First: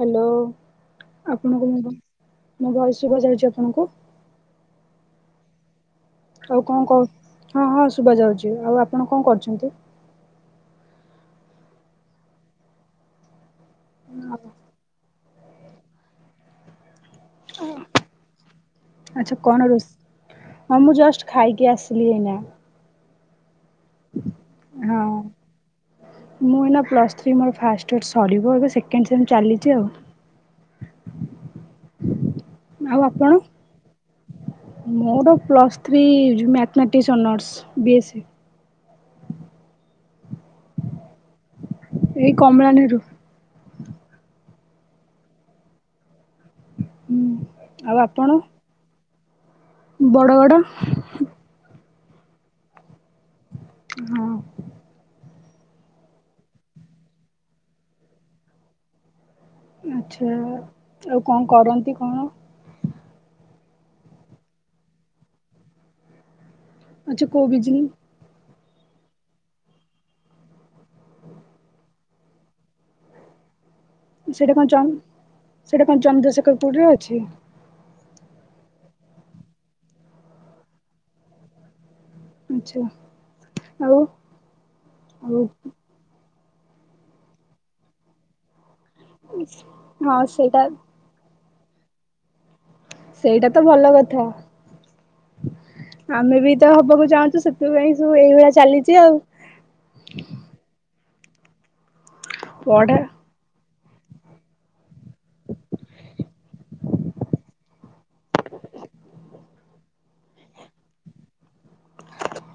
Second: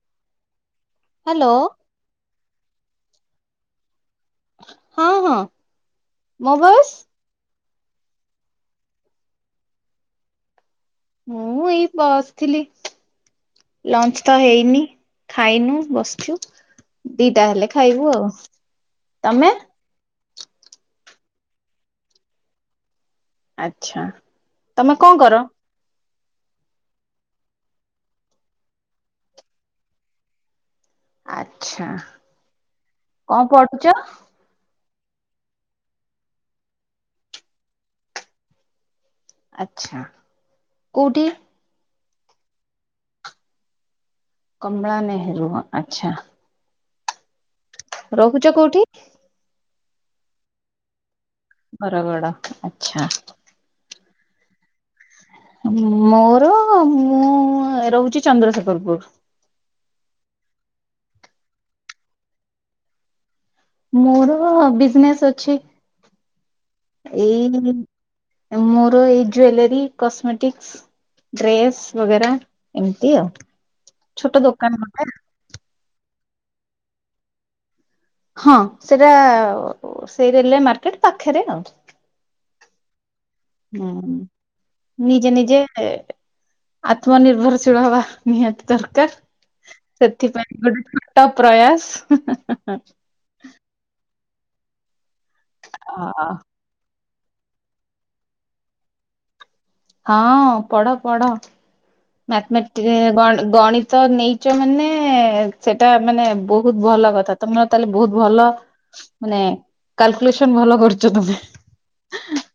Hello hello ଆପଣଙ୍କୁ ମୁଁ ମୋ ଭଏସ୍ ଶୁଭା ଯାଉଚି ଆପଣଙ୍କୁ? ହଁ ହଁ। ମୋ ଆଉ କଣ ଭଏସ୍ କ ହଁ ହଁ ଶୁଭା ଯାଉଛି ଆଉ ଆପଣ କଣ କରୁଛନ୍ତି? ମୁଁ ଏଇ ବସଥିଲି। ଲଞ୍ଚ୍ ତ ହେଇନି। ଖାଇନୁ ବସଛୁ। ଦିଟା ହେଲେ ଖାଇବୁ ଆଉ। ଆଚ୍ଛା ତମେ କଣ ରୋଷ୍? ହଁ ମୁଁ ଜଷ୍ଟ ଖାଇକି ଆସିଲି ଏଇନା। ଆଛା ତମେ ହଁ। କଁ କର? ମୁଁ ଏଇନା ପ୍ଲସ୍ ଥ୍ରୀ ମୋର ଫାଷ୍ଟ ଇୟର୍ ସରିବ ଏବେ ସେକେଣ୍ଡ ସେମ୍ ଚାଲିଚି ଆଉ। ଆଚ୍ଛା। ଆଉ ଆପଣ? କଣ ପଢୁଛ ମୋର plus three mathematics honours B S C. ଆଚ୍ଛା କୋଉଠି? ଏଇ କମଳା ନେହେରୁ। ହୁଁ କମଳା ନେହେରୁ ଅ ଆଚ୍ଛା। ହୁଁ। ରହୁଚ କୋଉଠି? ବଡ଼ଗଡ। ବରଗଡ ଆଚ୍ଛା। ହଁ। ମୋର ମୁଁ ରହୁଚି ଚନ୍ଦ୍ରଶେଖରପୁର। ଆଚ୍ଛା ଆଉ କଣ କରନ୍ତି କଣ? ମୋର ବିଜନେସ୍ ଅଛି ଆଚ୍ଛା କୋଉ ଏଇ ବିଜନେସ୍ ମୋର ଏଇ ଜ୍ବେଲେରୀ କସମେଟିକସ୍। ଡ୍ରେସ୍ ବଗେରା ଏମତି ଆଉ। ଛୋଟ ସେଇଟା କଣ ଦୋକାନ ଗୋଟେ ଚନ୍ଦ ସେଇଟା କଣ ଚନ୍ଦ୍ରଶେଖର ପୁରରେ ଅଛି? ହଁ ସେଟା ସେଇ ରେଲୱେ ମାର୍କେଟ ପାଖରେ ଆଉ। ଆଛା ହୁଁ ନିଜେ ଆଉ ନିଜେ ଆତ୍ମନିର୍ଭରଶୀଳ ହବା ନିହାତି ଦରକାର ହଁ ସେଥିପାଇଁ ସେଇଟା ଗୋଟେ ଛୋ ଟ ପ୍ରୟାସ। ସେଇଟା ତ ଭଲ କଥା। ଅ ଆମେ ବି ତ ହବାକୁ ଚାହୁଁଚୁ ସେଥିପାଇଁ ସବୁ ଏଇଭଳିଆ ଚାଲିଚି ଆଉ। ହଁ ପଢ ପଢ ମ୍ୟାଥ୍ ମେଟି ପଢା ଗଣ ଗଣିତ ନେଇି ଚ ମାନେ ସେଟା ମାନେ ବହୁତ ଭଲ କଥା ତମର ତାହେଲେ ବୋହୁତ ଭଲ ମାନେ କାଲକୁଲେସନ୍ ଭଲ କରୁଚ ତମେ।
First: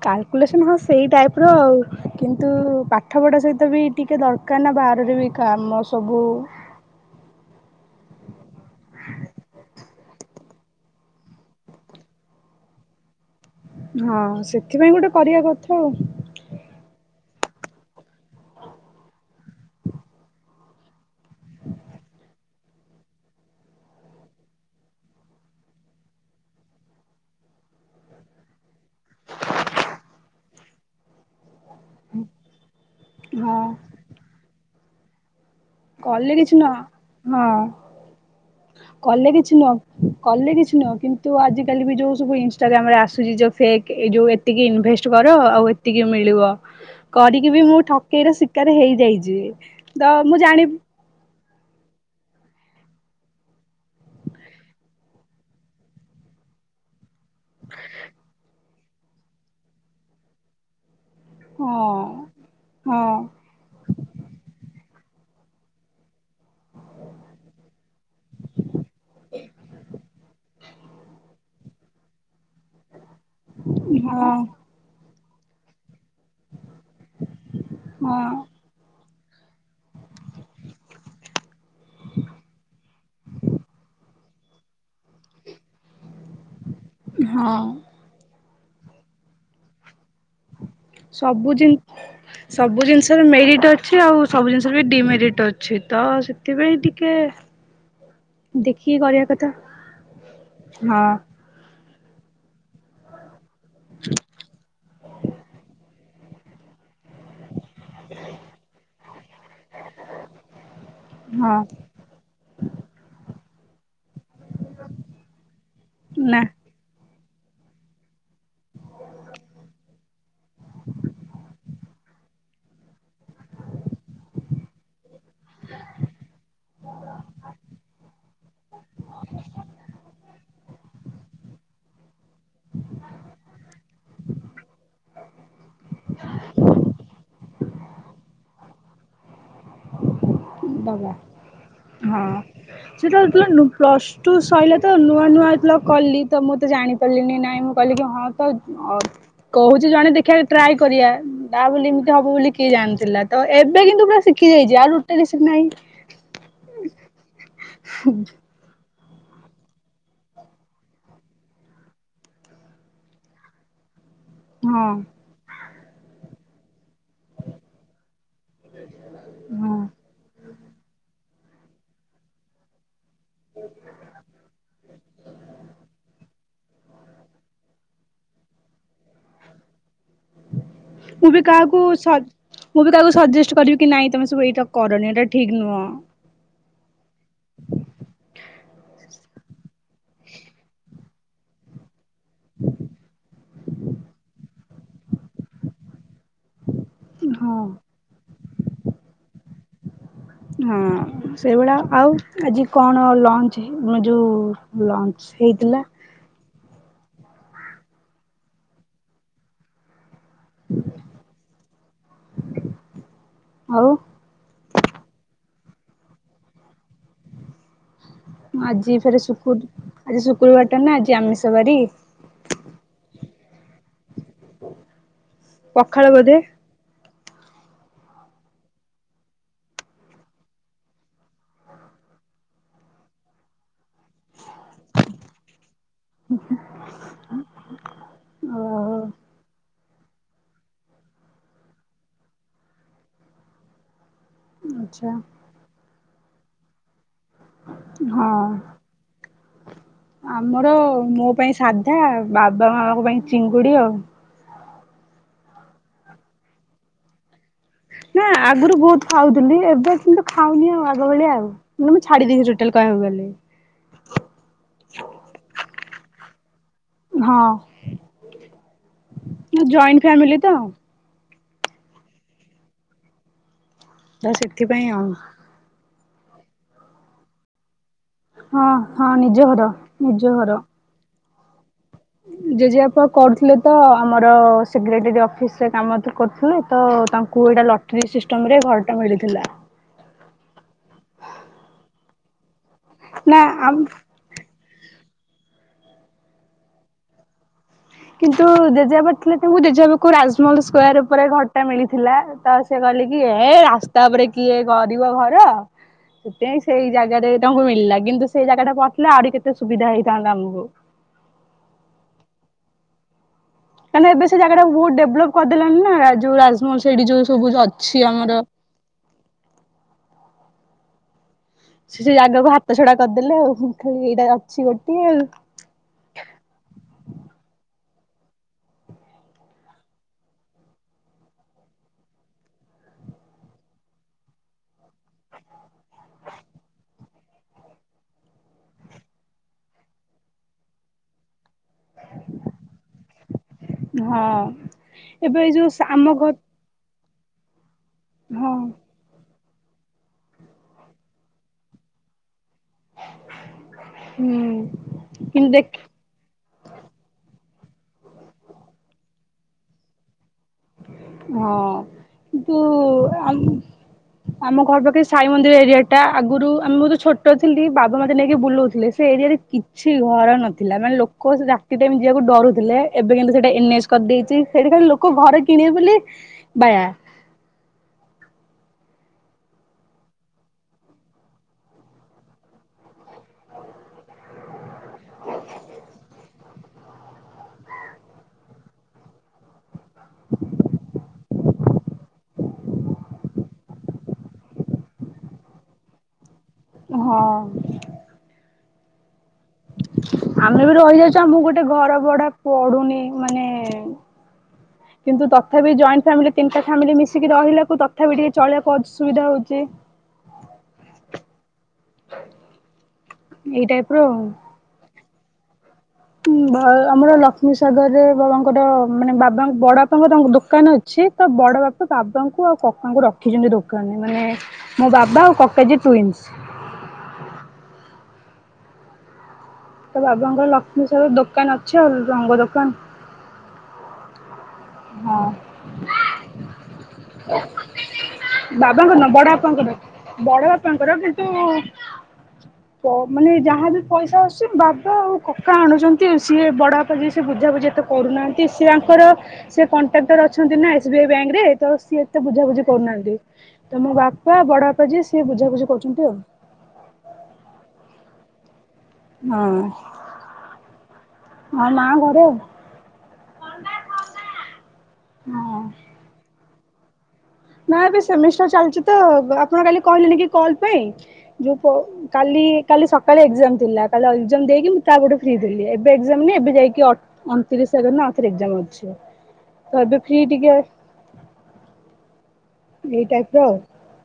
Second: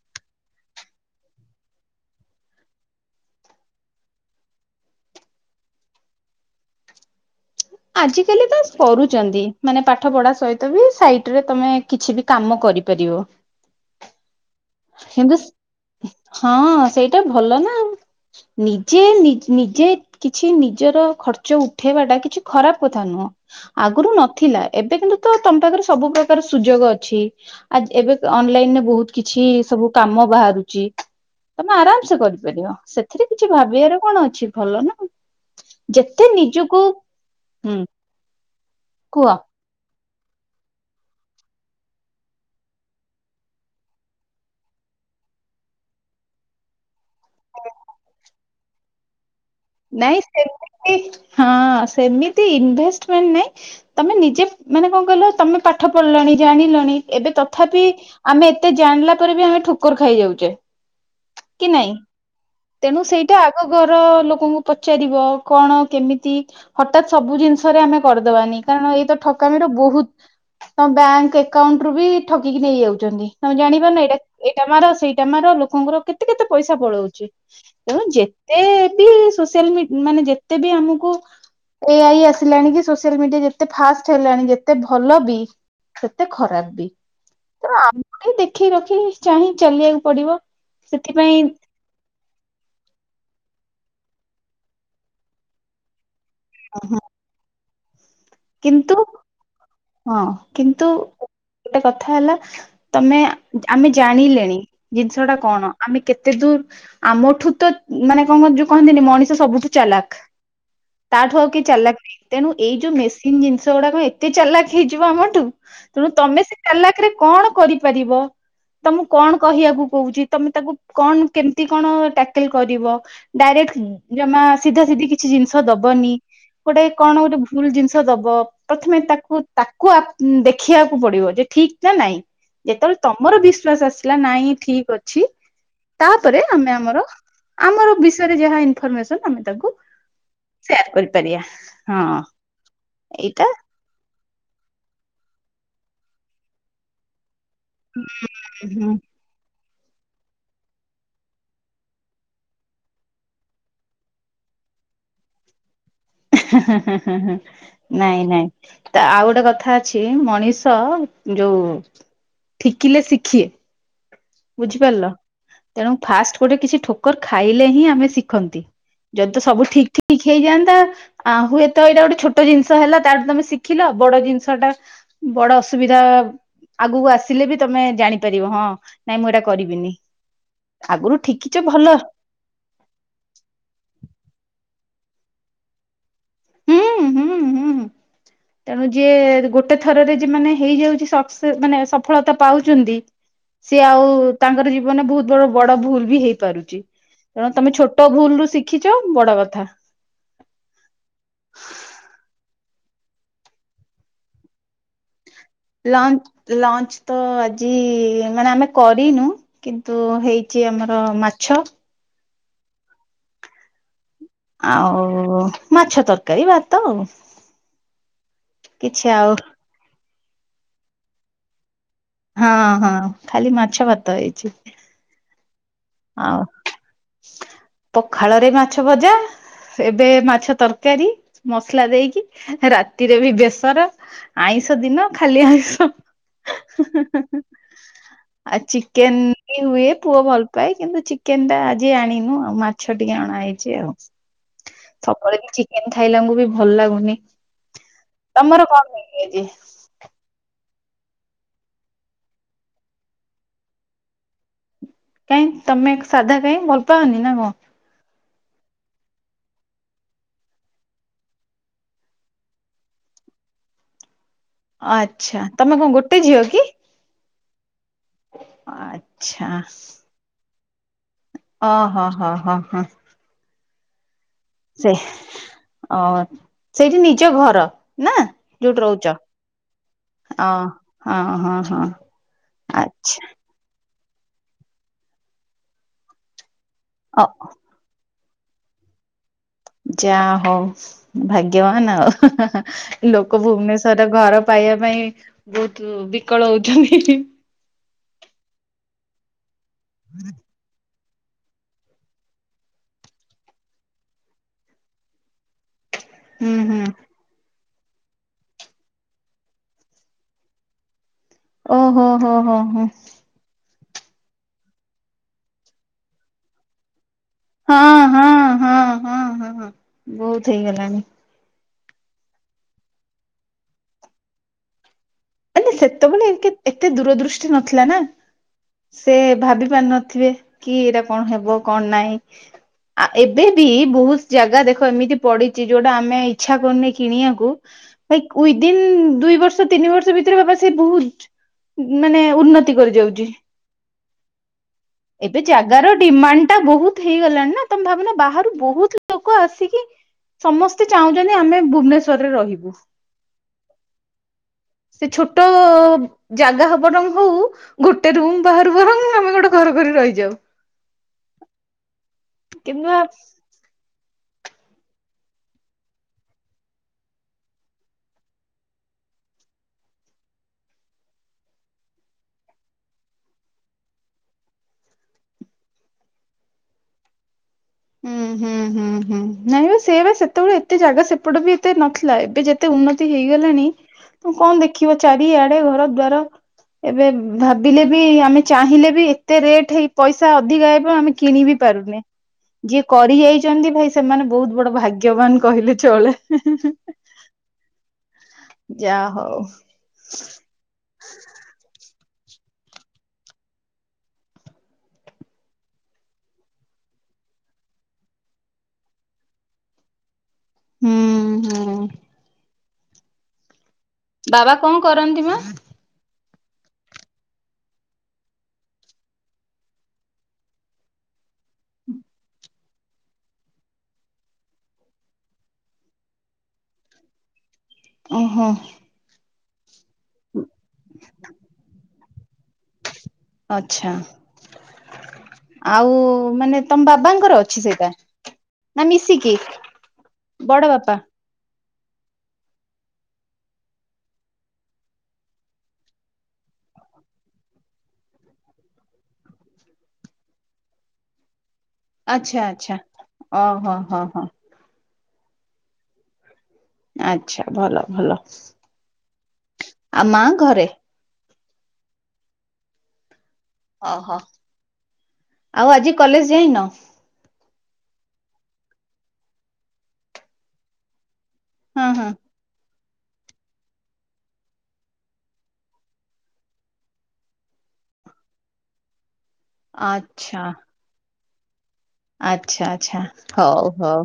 କାଲକୁଲେସନ୍ ହଁ ସେଇ ଟାଇପ୍ ର ଆଉ କିନ୍ତୁ ପାଠ ପଢ଼ା ସହିତ ବି ଟିକେ ଦରକାର ନା ବାହାରରେ ବି କାମ ସବୁ ଆଜିକାଲି ତ ସରୁଚନ୍ତି ମାନେ ପାଠ ପଢା ସହିତ ବି ସାଇଟ୍ ରେ ତମେ କିଛି ବି କାମ କରିପାରିବ। ହଁ ସେଥିପାଇଁ ଗୋଟେ କିନ୍ତୁ କରିବା କଥା ଆଉ। ହଁ ସେଇଟା ଭଲ ନା ନିଜେ ନିଜ୍ ନିଜେ କିଛି ନିଜର ଖର୍ଚ୍ଚ ଉଠେଇବା ଟା କିଛି ଖରାପ କଥା ନୁହଁ। ଆଗୁରୁ ନଥିଲା ଏବେ କିନ୍ତୁ ତ ତମ ପାଖରେ ସବୁ ପ୍ରକାର ସୁଯୋଗ ଅଛି। ଆଜ୍ ଏବେ ଅନଲାଇନ୍ ରେ ବୋହୁତ କିଛ ଛି ସବୁ କାମ ବାହାରୁଚି ତମେ ଆରାମ ସେ କରିପାରିବ ସେଥିରେ କିଛି ହଁ ଭାବିବାର କଣ ଅଛି ଭଲ ନା। ଯେତେ କଲେ କିଛି ନୁହ ନିଜକୁ ହଁ ହୁଁ କଲେ କୁହ କିଛି ନୁହଁ କଲେ କିଛି ନୁହଁ କିନ୍ତୁ ଆଜିିକାଲି ବି ଯୋଉ ସବୁ ଇନଷ୍ଟଟାଗ୍ରାମ ରେ ଆସୁଚି ଯୋଉ ଫେକ୍ ଏଇ ଯୋଉ ଏ ତିକି ଇନଭେଷ୍ଟ କର ଆଉ ଏତିକି ମିଳିବ। କରିକି ବି ମୁଁ ଠକେଇ ର ଶିକାର ହେଇଯାଇଚି। ନାଇଁ ସେମତି ହଁ ସେମିତି ଇନଭେଷ୍ଟମେଣ୍ଟ ନାଇଁ ତମେ ନିଜେ ମାନେ କଣ କହିଲ ତମେ ପାଠ ପଢିଲଣି ଜାଣିଲଣି ଏବେ ତଥାପି ଆମେ ଏତେ ଜାଣିଲା ପରେ ବି ଆମେ ଠୋକର ଖାଇଯାଉଚେ। କି ହଁ ନାଇଁ ହଁ ତେଣୁ ସେଇଟା ଆଗ ଘର ଲୋକଙ୍କୁ ପଚାରିବ କଣ କେମିତି ହଠାତ୍ ସବୁ ଜିନିଷରେ ଆମେ କରଦବାନି କାରଣ ଏଇତ ଠକାମିର ବୋହୁତ ତମ ବ୍ୟାଙ୍କ ଏକାଉଣ୍ଟ ରୁ ବି ଠକିକି ନେଇ ଯାଉଛନ୍ତି। ତମେ ଜାଣିପାରନ ଏଇଟା ହଁ ଏଇଟା ମାର ସେଇଟାମ ର ଲୋକଙ୍କର କେତ ତେ କେତେ ପଇସା ପଳଉଛି ତେଣୁ ହଁ ଯେତେ ବି ସୋସିଆଲ ମିଡ୍ ମାନେ ଯେତେବି ଆମକୁ ଏଆଇ ଆସିଲାଣି କି ସୋସିଆଲ ମିଡିଆ ଯେତେ ଫାଷ୍ଟ୍ ହେଲାଣି ଯେତେ ଭଲ ବି ସେତେ ଖରାପ ବି। ହଁ ଆସୁଛୁ ଟିକେ ଦେଖି ରଖି ଚାହିଁ ଚଲେଇବାକୁ ପଡିବ। ସେଥିପାଇଁ ସବୁ ଜିନ୍ ସବୁ ଜିନିଷରେ ମେରିଟ୍ ଅଛି ଆଉ ସବୁ ଜିନିଷରେ ବି ଡିମେରିଟ୍ ଅଛି। ତ ଥିପାଇଁ ଟିକେ କିନ୍ତୁ ଦେଖିକି କରିବା କଥା ହଁ କିନ୍ତୁ ହଁ ଗୋଟେ କଥା ହେଲା ତମେ ଆମେ ଜାଣିଲେଣି ଜିନିଷ ଟା କଣ। ଆମେ କେତେ ଦୂର୍ ଆମଠୁ ତ ମାନେ କଣ ମ ଯୋଉ କହନ୍ତିନି ମଣିଷ ସବୁଠୁ ଚାଲାକ ତାଠୁ ଆଉ ହଁ କିଏ ଚାଲାକ ନାଇଁ। ତେଣୁ ଏଇ ଯୋଉ ମେସିନ ଜିନିଷ ଗୁଡାକ ଏତେ ଚାଲାକ ହେଇଯିବ ଆମଠୁ ତେଣୁ ନା ତମେ ସେ ଚାଲାକରେ କଣ କରିପାରିବ। ତମକୁ କଣ କହିବାକୁ କହୁଛି ତମେ ତାକୁ କଣ କେମତି କଣ ଟାକଲ କରିବ। ଡାଇରେକ୍ଟ ଜମା ସିଧା ସିଧି କିଛି ଜିନିଷ ଦବନି ଗୋଟେ କଣ ଗୋଟେ ଭୁଲ ଜିନିଷ ଦବ ପ୍ରଥମେ ତାକୁ ତାକୁ ଦେଖିବାକୁ ପଡିବ ଯେ ଠିକ ନା ନାଇଁ। ଯେତେବେଳେ ତମର ବିଶ୍ଵାସ ଆସିଲା ନାଇଁ ଠିକ ଅଛି। ତାପରେ ଆମେ ଆମର ଆମର ବିଷୟରେ ଯାହା ଇନଫରମେସନ ଆମେ ତାଙ୍କୁ ସୋର ବାବା କରିପାରିବା ହଁ। [unintelligible] ଏଇଟା ପ୍ଲସ୍ ଟୁ ସଇଲା ତ ନୂଆ ନୂଆ ପ୍ଲଗ କଲି ତ ମୁଁ ତ ଜାଣିପାରିଲିନି ନାଇଁ ମୁଁ କହିଲି କି ହଁ ତ ଅ କହୁଛି ଜଣେ ଦେଖିଆ ଟ୍ରାଏ କରିବା। ତା ବୋଲି ଏମିତି ହବ ବୋଲି କିଏ ଜାଣିଥିଲା ତ ଏବେ କିନ୍ତୁ ପୁରା ଶିଖି ଯାଇଛି ଆଉ ଲୁଟେରୀ ଶିଖ ନାହିଁ। ନାଇଁ ନାଇଁ। ତ ଆଉ ଗୋଟେ କଥା ଅଛି ମଣିଷ ଯୋଉ ଠିକିଲେ ଶିଖେ। ହଁ। ବୁଝିପାରିଲ ତେଣୁ ଫାଷ୍ଟ ଗୋଟେ କିଛି ଠୋକ ଠୁକୁର ଖାଇଲେ ହିଁ ଆମେ ଶିଖନ୍ତି ଯଦି ତ ସବୁ ହଁ ଠିକ ଠିକ ହେଇଯାଆନ୍ତା ଆ ହୁଏତ ଏଟା ଗୋଟେ ଛୋଟ ଜିନିଷ ତ ହେଲା ତାଠୁ ତମେ ଶିଖିଲ ବଡ ଜିନିଷ ଟା ବଡ ଅସୁବିଧା ଆଗକୁ ଆସିଲେ ବି ତମେ ଜାଣିପାରିବ ହଁ ନାଇଁ ମୁଁ ଏଇଟା କରିବିନି। ଆଗରୁ ମୁଁ ବି ଠିକିଛ କାହାକୁ ଭଲ ସ ମୁଁ ବି କାହାକୁ ସଜେଷ୍ଟ କରିବି କି ନାଇଁ ତମ ସବୁ ଏଇଟା କରନି ଏଇଟା ଠିକ ନୁହଁ। ହୁଁ ହୁଁ ହୁଁ। ତେଣୁ ଯିଏ ଗୋଟେ ଥରରେ ଯେ ମାନେ ହେଇଯାଉଛି ସକ୍ସେ ମାନେ ସପ ସଫଳତା ପାଉଛନ୍ତି ସିଏ ଆଉ ତାଙ୍କର ଜୀବନରେ ବହୁତ ବଡ ବଡ ଭୁଲ ବି ହେଇପାରୁଛି। ତେଣୁ ହଁ। ତମେ ଛୋଟ ଭୁଲରୁୁ ଶିଖିଛ ବଡ କଥା। ହଁ ସେଇଭଳିଆ ଆଉ ଆଜି କଣ ଲଞ୍ଚ ହେ ଯୋଉ ଲଞ୍ଚ ହେଇଥିଲା। ଲଞ୍ଚ ଲଞ୍ଚ ତ ଆଜି ମାନେ ଆମେ କରିନୁ। କିନ୍ତୁ ହେଇଛି ଆମର ମାଛ। ଆଉ। ଆଉ ମାଛ ତରକାରୀ ଭାତ ଆଉ। ଆଜି କିଛି ଫେରେ ଆଉ ଶୁକୁର ଆଜି ଶୁକ୍ରବାରଟା ନା ଆଜି ଆମିଷ ବାରି। ହଁ ହଁ ଖାଲି ମାଛ ଭାତ ହେଇଛି। ପଖଳ ବୋଧେ। ପଖାଳ ରେ ମାଛ ଭଜା। ଏବେ ମାଛ ତରକାରୀ ମସଲା ଦେଇକି ରାତିରେ ବି ବେସର। ଆଇଁଷ ଦିନ ଖାଲି ଆଇଁଷ। ଆଉ ଓହୋ ଚିକେନ ବି ହୁଏ ପୁଅ ଭଲ ପାଇ କିନ୍ତୁ ଚିକେନ ଟା ଆଜି ଆଣିନୁ ଆଉ ମାଛ ଟିକେ ଅଣା ହେଇଛି ଆଉ। ଆଚ୍ଛା ସବୁବେଳେ ବି ଚିକେନ ଖାଇଲେ ଆମକୁ ବି ଭଲ ଲାଗୁନି। ହଁ। ତମର କଣ ହେଇଛି ଆଜି ଆମର ମୋ ପାଇଁ ସାଧା ବାବା ମାଙ୍କ ପାଇଁ ଚିଙ୍ଗୁଡି ଆଉ। କାଇଁ ତମେ ସାଧା କାଇଁ ଭଲ ପାଅନି ନା କଣ। ନା ଆଗରୁ ବହୁତ ଖାଉଥିଲି ଏବେ କିନ୍ତୁ ଖାଉନି ଆଉ ଆଗ ଭଳିଆ ଆଉ। ମାନେ ମୁଁ ଛାଡି ଦେଇଛି ଟୋଟାଲ କହିବାକୁ ଗଲେ। ଆଛା ତମେ କଣ ଗୋଟେ ଝିଅ କି। ହଁ ଆଚ୍ଛା ଜଏଣ୍ଟ ମୁଁ ଫ୍ୟାମିଲି ତ। ଓ ହୋ ହ ହଁ ହଁ। ବସେ ସେଇ ସେଇଠି ନିଜ ଘର। ନା ହଁ ଯୋଉଠି ହଁ ରହୁଛ ନିଜ ଘର ନିଜ ଅ ଘର। ହ ହଁ ହଁ। ଜେଜେବାପା ଆଚ୍ଛା କରୁଥିଲେ ତ ଆମର ସେକ୍ରେଟେରୀ ଅଫିସ ରେ କାମ କରୁଥିଲେ। ତ ଅ ତାଙ୍କୁ ଏଇଟା ଲଟେରୀ ସିଷ୍ଟମ ରେ ଘରଟା ମିଳିଥିଲା। ଯାହା ହଉ ଭାଗ୍ୟବାନ ଆଉ ନା ଲୋକ ଆମ ଭୁବନେଶ୍ଵର ଘର ପାଇବା ପାଇଁ ବହୁତ ବିକଳ ହଉଛନ୍ତି। କିନ୍ତୁ ଜେଜେବା ଥିଲେ ତାଙ୍କୁ ଜେବାକୁ ରାଜମହଲ ସ୍କ୍ୟାର ଉପରେ ଘରଟା ମିଳିଥିଲା ତ ସେ କହିଲେ କି ଏ ରାସ୍ତା ଉପରେ କିଏ କରିବ ଘର। ହୁଁ ସେଥିପାଇଁ ହୁଁ ସେଇ ଜାଗାରେ ତାଙ୍କୁ ମିଳିଲା। କିନ୍ତୁ ସେଇ ଜାଗା ଟା ପଡ଼ିଥିଲେ ଆହୁରି କେତେ ସୁବିଧା ହେଇଥାନ୍ତା ଆମକୁ। ଓହୋ ହୋ ହୋ ହୋ ହୁଁ। କାଁ ଏବେ ସେ ଜାଗା ବହୁତ ଡେଭଲପ କରିଦେଲାନଣି ନା ଯୋଉ ରାଜମହଲ ସେଠି ଯୋଉ ସବୁ ହଁ ଅଛି ହଁ ଆମର। ହଁ ହଁ ହଁ ବହୁତ ହେଇଗଲାଣି। ସେ ସେ ଜାଗାକୁ ହାତ ଛଡା କରିଦେଲେ ଆଉ ମୁଁ ଖାଲି ଏଇଟା ଅଛି ଗୋଟିଏ ଆଉ। ଆ ସେତେବେଳେ ଏତେ ଦୂରଦୃଷ୍ଟି ନଥିଲା ନା। ସେ ଭାବି ପାରି ନଥିବେ କି ଏଇଟା କଣ ହେବ କଣ ନାାଇଁ। ଆ ଏବେ ବି ବହୁତ ଜାଗା ଦେଖ ଏମିତି ପଡିଛି ଯୋଉଟା ଆମେ ଇଚ୍ଛା କରୁନେ କିଣିବାକୁ ଭାଇ ୟୁଦିନ ଦୁଇ ବର୍ଷ ତିନି ବର୍ଷ ଭିତରେ ବାବା ସେ ବହୁତୁ ମାନେ ଉନ୍ନତି କରି ଯାଉଛି ହଁ ଏବେ ଏଇ ଯୋଉ ଜାଗାର ଆମ ଘ ଡିମାଣ୍ଡ ଟା ବହୁତୁ ହେଇଗଲାଣି ନା ତମେ ଭାବୁନ ବାହାରୁ ହଁ ବହୁତୁ ଲୋକ ଆସିକି ସମସ୍ତେ ଚାହୁଁଛନ୍ତି ଆମେ ଭୁବନେଶ୍ଵରରେ ରହିବୁ। ହୁଁ। ସେ ଛୋଟ କିନ୍ତୁ ଦେଖ ଜାଗା ହ ବରଂ ହଉ ଗୋଟେ ରୁମ ବାହାରୁ ବରଂ ଆମେ ଗୋଟେ ଘର କରି ରହିଯାଉ। ହଁ ବୁ କେନୁ ଆ ଆମ ଘର ପାଖରେ ସାଇ ମନ୍ଦିର ଏରିଆ ଟା ଆଗରୁ ଆମେ ବହୁତ ଛୋଟ ଥିଲି ବାବା ମତେ ନେଇକି ବୁଲଉଥିଲେ ସେ ଏରିଆରେ। କିଛି ଘର ନଥିଲା ମାନେ ଲୋକ ସେ ରାତି ଟାଇମ୍ ଯିବାକୁ ଡରୁଥିଲେ ଏବେ କିନ୍ତୁ ସେଟା କିନ୍ତୁ ଏନ ଏସ କରିଦେଇଛି ସେଇଠି ଲୋକ ଘରେ କିଣିବେ ବୋଲି ବାୟା। ହୁଁ ହୁଁ ହୁଁ ହୁଁ ନାଇଁ ବା ସେ ବା ସେତେବେଳେ ଏତେ ଜାଗା ସେପଟ ବି ଏତେ ନଥିଲା ଏବେ ଯେ ଏତେ ଉନ୍ନତି ହେଇଗଲାଣି ତ କଣ ଦେଖିବ ଚାରିଆଡେ ଘର ଦ୍ୱାର। ଏବେ ଭାବିଲେ ବି ଆମେ ଚାହିଁଲେ ବି ଏତେ ରେଟ ହେଇ ପଇସା ଅଧିକା ହେବ ଆମେ କିଣିବି ପରୁନେ ଯିଏ କରି ଯାଇଛନ୍ତି ଭାଇ ସେମାନେ ବହୁତ ବଡ ଭାଗ୍ୟବାନ କହିଲେ ଚଳେ। ହଁ। ଯାହା ହଉ। ଆମେ ବି ରହିଯାଉଛୁ ଆମକୁ ଗୋଟେ ଘର ବଢା ପଡୁନି ମାନେ [inaudible] କିନ୍ତୁ ତଥାପି ଜଏଣ୍ଟ ଫାମିଲି ତିନିଟା ଫ୍ୟାମିଲି ମିଶିକି ରହିଲାକୁ ତଥାପି ଟିକେ ଚାଲିବା କୁ ଅସୁବିଧା ହଉଛି। ହୁଁ ହୁଁ। ଏଇ ଟାଇପ ର ଆଉ। ବାବା କଣ କରନ୍ତି ମ? ହଁ ଭ ଆମର ଲକ୍ଷ୍ମୀ ସାଗର ରେ ବାବା ଙ୍କ ର ମାନେ ବାବା ବଡ ବାପାଙ୍କର ତାଙ୍କ ଦୋକାନ ଅଛି। ସେ ତ ବଡ ବାପା ବାବାଙ୍କୁ ଆଉ କକାଙ୍କୁ ରଖିଛନ୍ତି ଦୋକାନରେ ମାନେ ମୋ ବାବା ଆଉ କକା ଯିଏ ଟୁଇନ୍ସି। ଓହୋ। ତ ବାବାଙ୍କର ଲକ୍ଷ୍ମୀ ସାଗର ଦୋକାନ ଅଛି ଆଉ ରଙ୍ଗ ଦୋକାନ। ଆଛା। ହଁ। ଆଉ ମାନେ ତମ ବାବାଙ୍କର ଅଛି ସେଇଟା? ନା ବାବାଙ୍କର ନୁହଁ ବଡ ମିଶିକି ବାପାଙ୍କର ବଡ ବାପା? ତ ମାନେ ଯାହାବି ପଇସା ଅସୁଛି ବାବା ଆଉ କକା ଆଣୁଛନ୍ତି ସିଏ ବଡ ବାପା ଯିଏ ସେ ବୁଝା ବୁଝି ଏତେ କରୁନାହାଁନ୍ତି ସେ ୟାଙ୍କର ସେ କଣ୍ଟ୍ରାକ୍ଟର ଅଛନ୍ତି ନା ଏସ୍ ବି ଆଇ ବ୍ୟାଙ୍କ ରେ ତ ସିଏ ଏତେ ଆଚ୍ଛା ବୁଝାବୁଝି ଆଚ୍ଛା କରୁନାହାଁନ୍ତି ଓହୋ ତ ମୋ ହୋ ହୋ ବାପା ବଡ ବାପା ଯିଏ ସିଏ ବୁଝାବୁଝି କରୁଛନ୍ତି ଆଉ। ଆଛା ଭଲ ଭଲ। ହଁ। ଆ ମା ଘରେ? ହଁ ମା ଘରେ ଆଉ। ଅ ହ ହଁ। ଆଉ ଆଜି କଲେଜ ଯାଇନ? ନା ଏବେ ସେମିଷ୍ଟାର ଚାଲିଛି ତ ଆପଣ କାଲି କହିଲେନ କି କଲ ପାଇଁ? ଯଉଁ ପ ହଁ ହଁ କାଲି କାଲି ସକାଳେ ଏକ୍ଜାମ ଥିଲା କାଲି ଏକ୍ଜାମ ଦେଇକି ମୁଁ ତାପଟେ ଫ୍ରି ଥିଲି ଏବେ ଏକ୍ସାମ ନାଇଁ ଏବେ ଯାଇକି ଅ ଅଣତିରିଶ ତାରିଖ ଦିନ ଆଉ ଥରେ ଏକ୍ସାମ୍ ଅଛି ତ ଏବେ ଫ୍ରି ଆଚ୍ଛା ଟିକେ ଆଛା ଆଛା ଏଇ ଟାଇପର ଆଉ ହଉ ହଉ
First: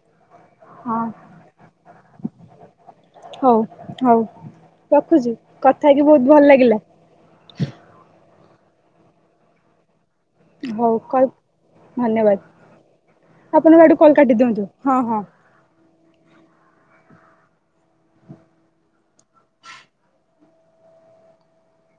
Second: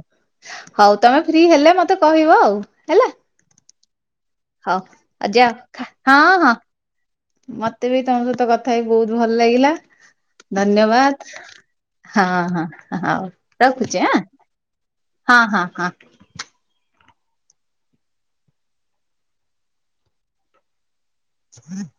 ହଉ ହଁ ତମେ ଫ୍ରି ହେଲେ ମତେ କହିବ ଆଉ ହେଲା। ହଉ ହଉ ହଉ ଆଉ ରଖୁଛିୁ ଯାଅ ଖା କଥା ହେଇକି ହଁ ବହୁତ ଭଲ ହଁ ଲାଗିଲା। ମତେ ବି ତମ ସହିତ କଥା ହେଇକି ବହୁତ ଭଲ ଲାଗିଲା ହଉ କଲ୍ ଧନ୍ୟବାଦ। ଧନ୍ୟବାଦ ହଁ ହଁ ହଉ ଆପଣଙ୍କ ଆଡୁ ରଖୁଛି କଲ୍ ଆଁ କାଟି ଦିଅନ୍ତୁ ହଁ ହଁ ହଁ। [inaudible]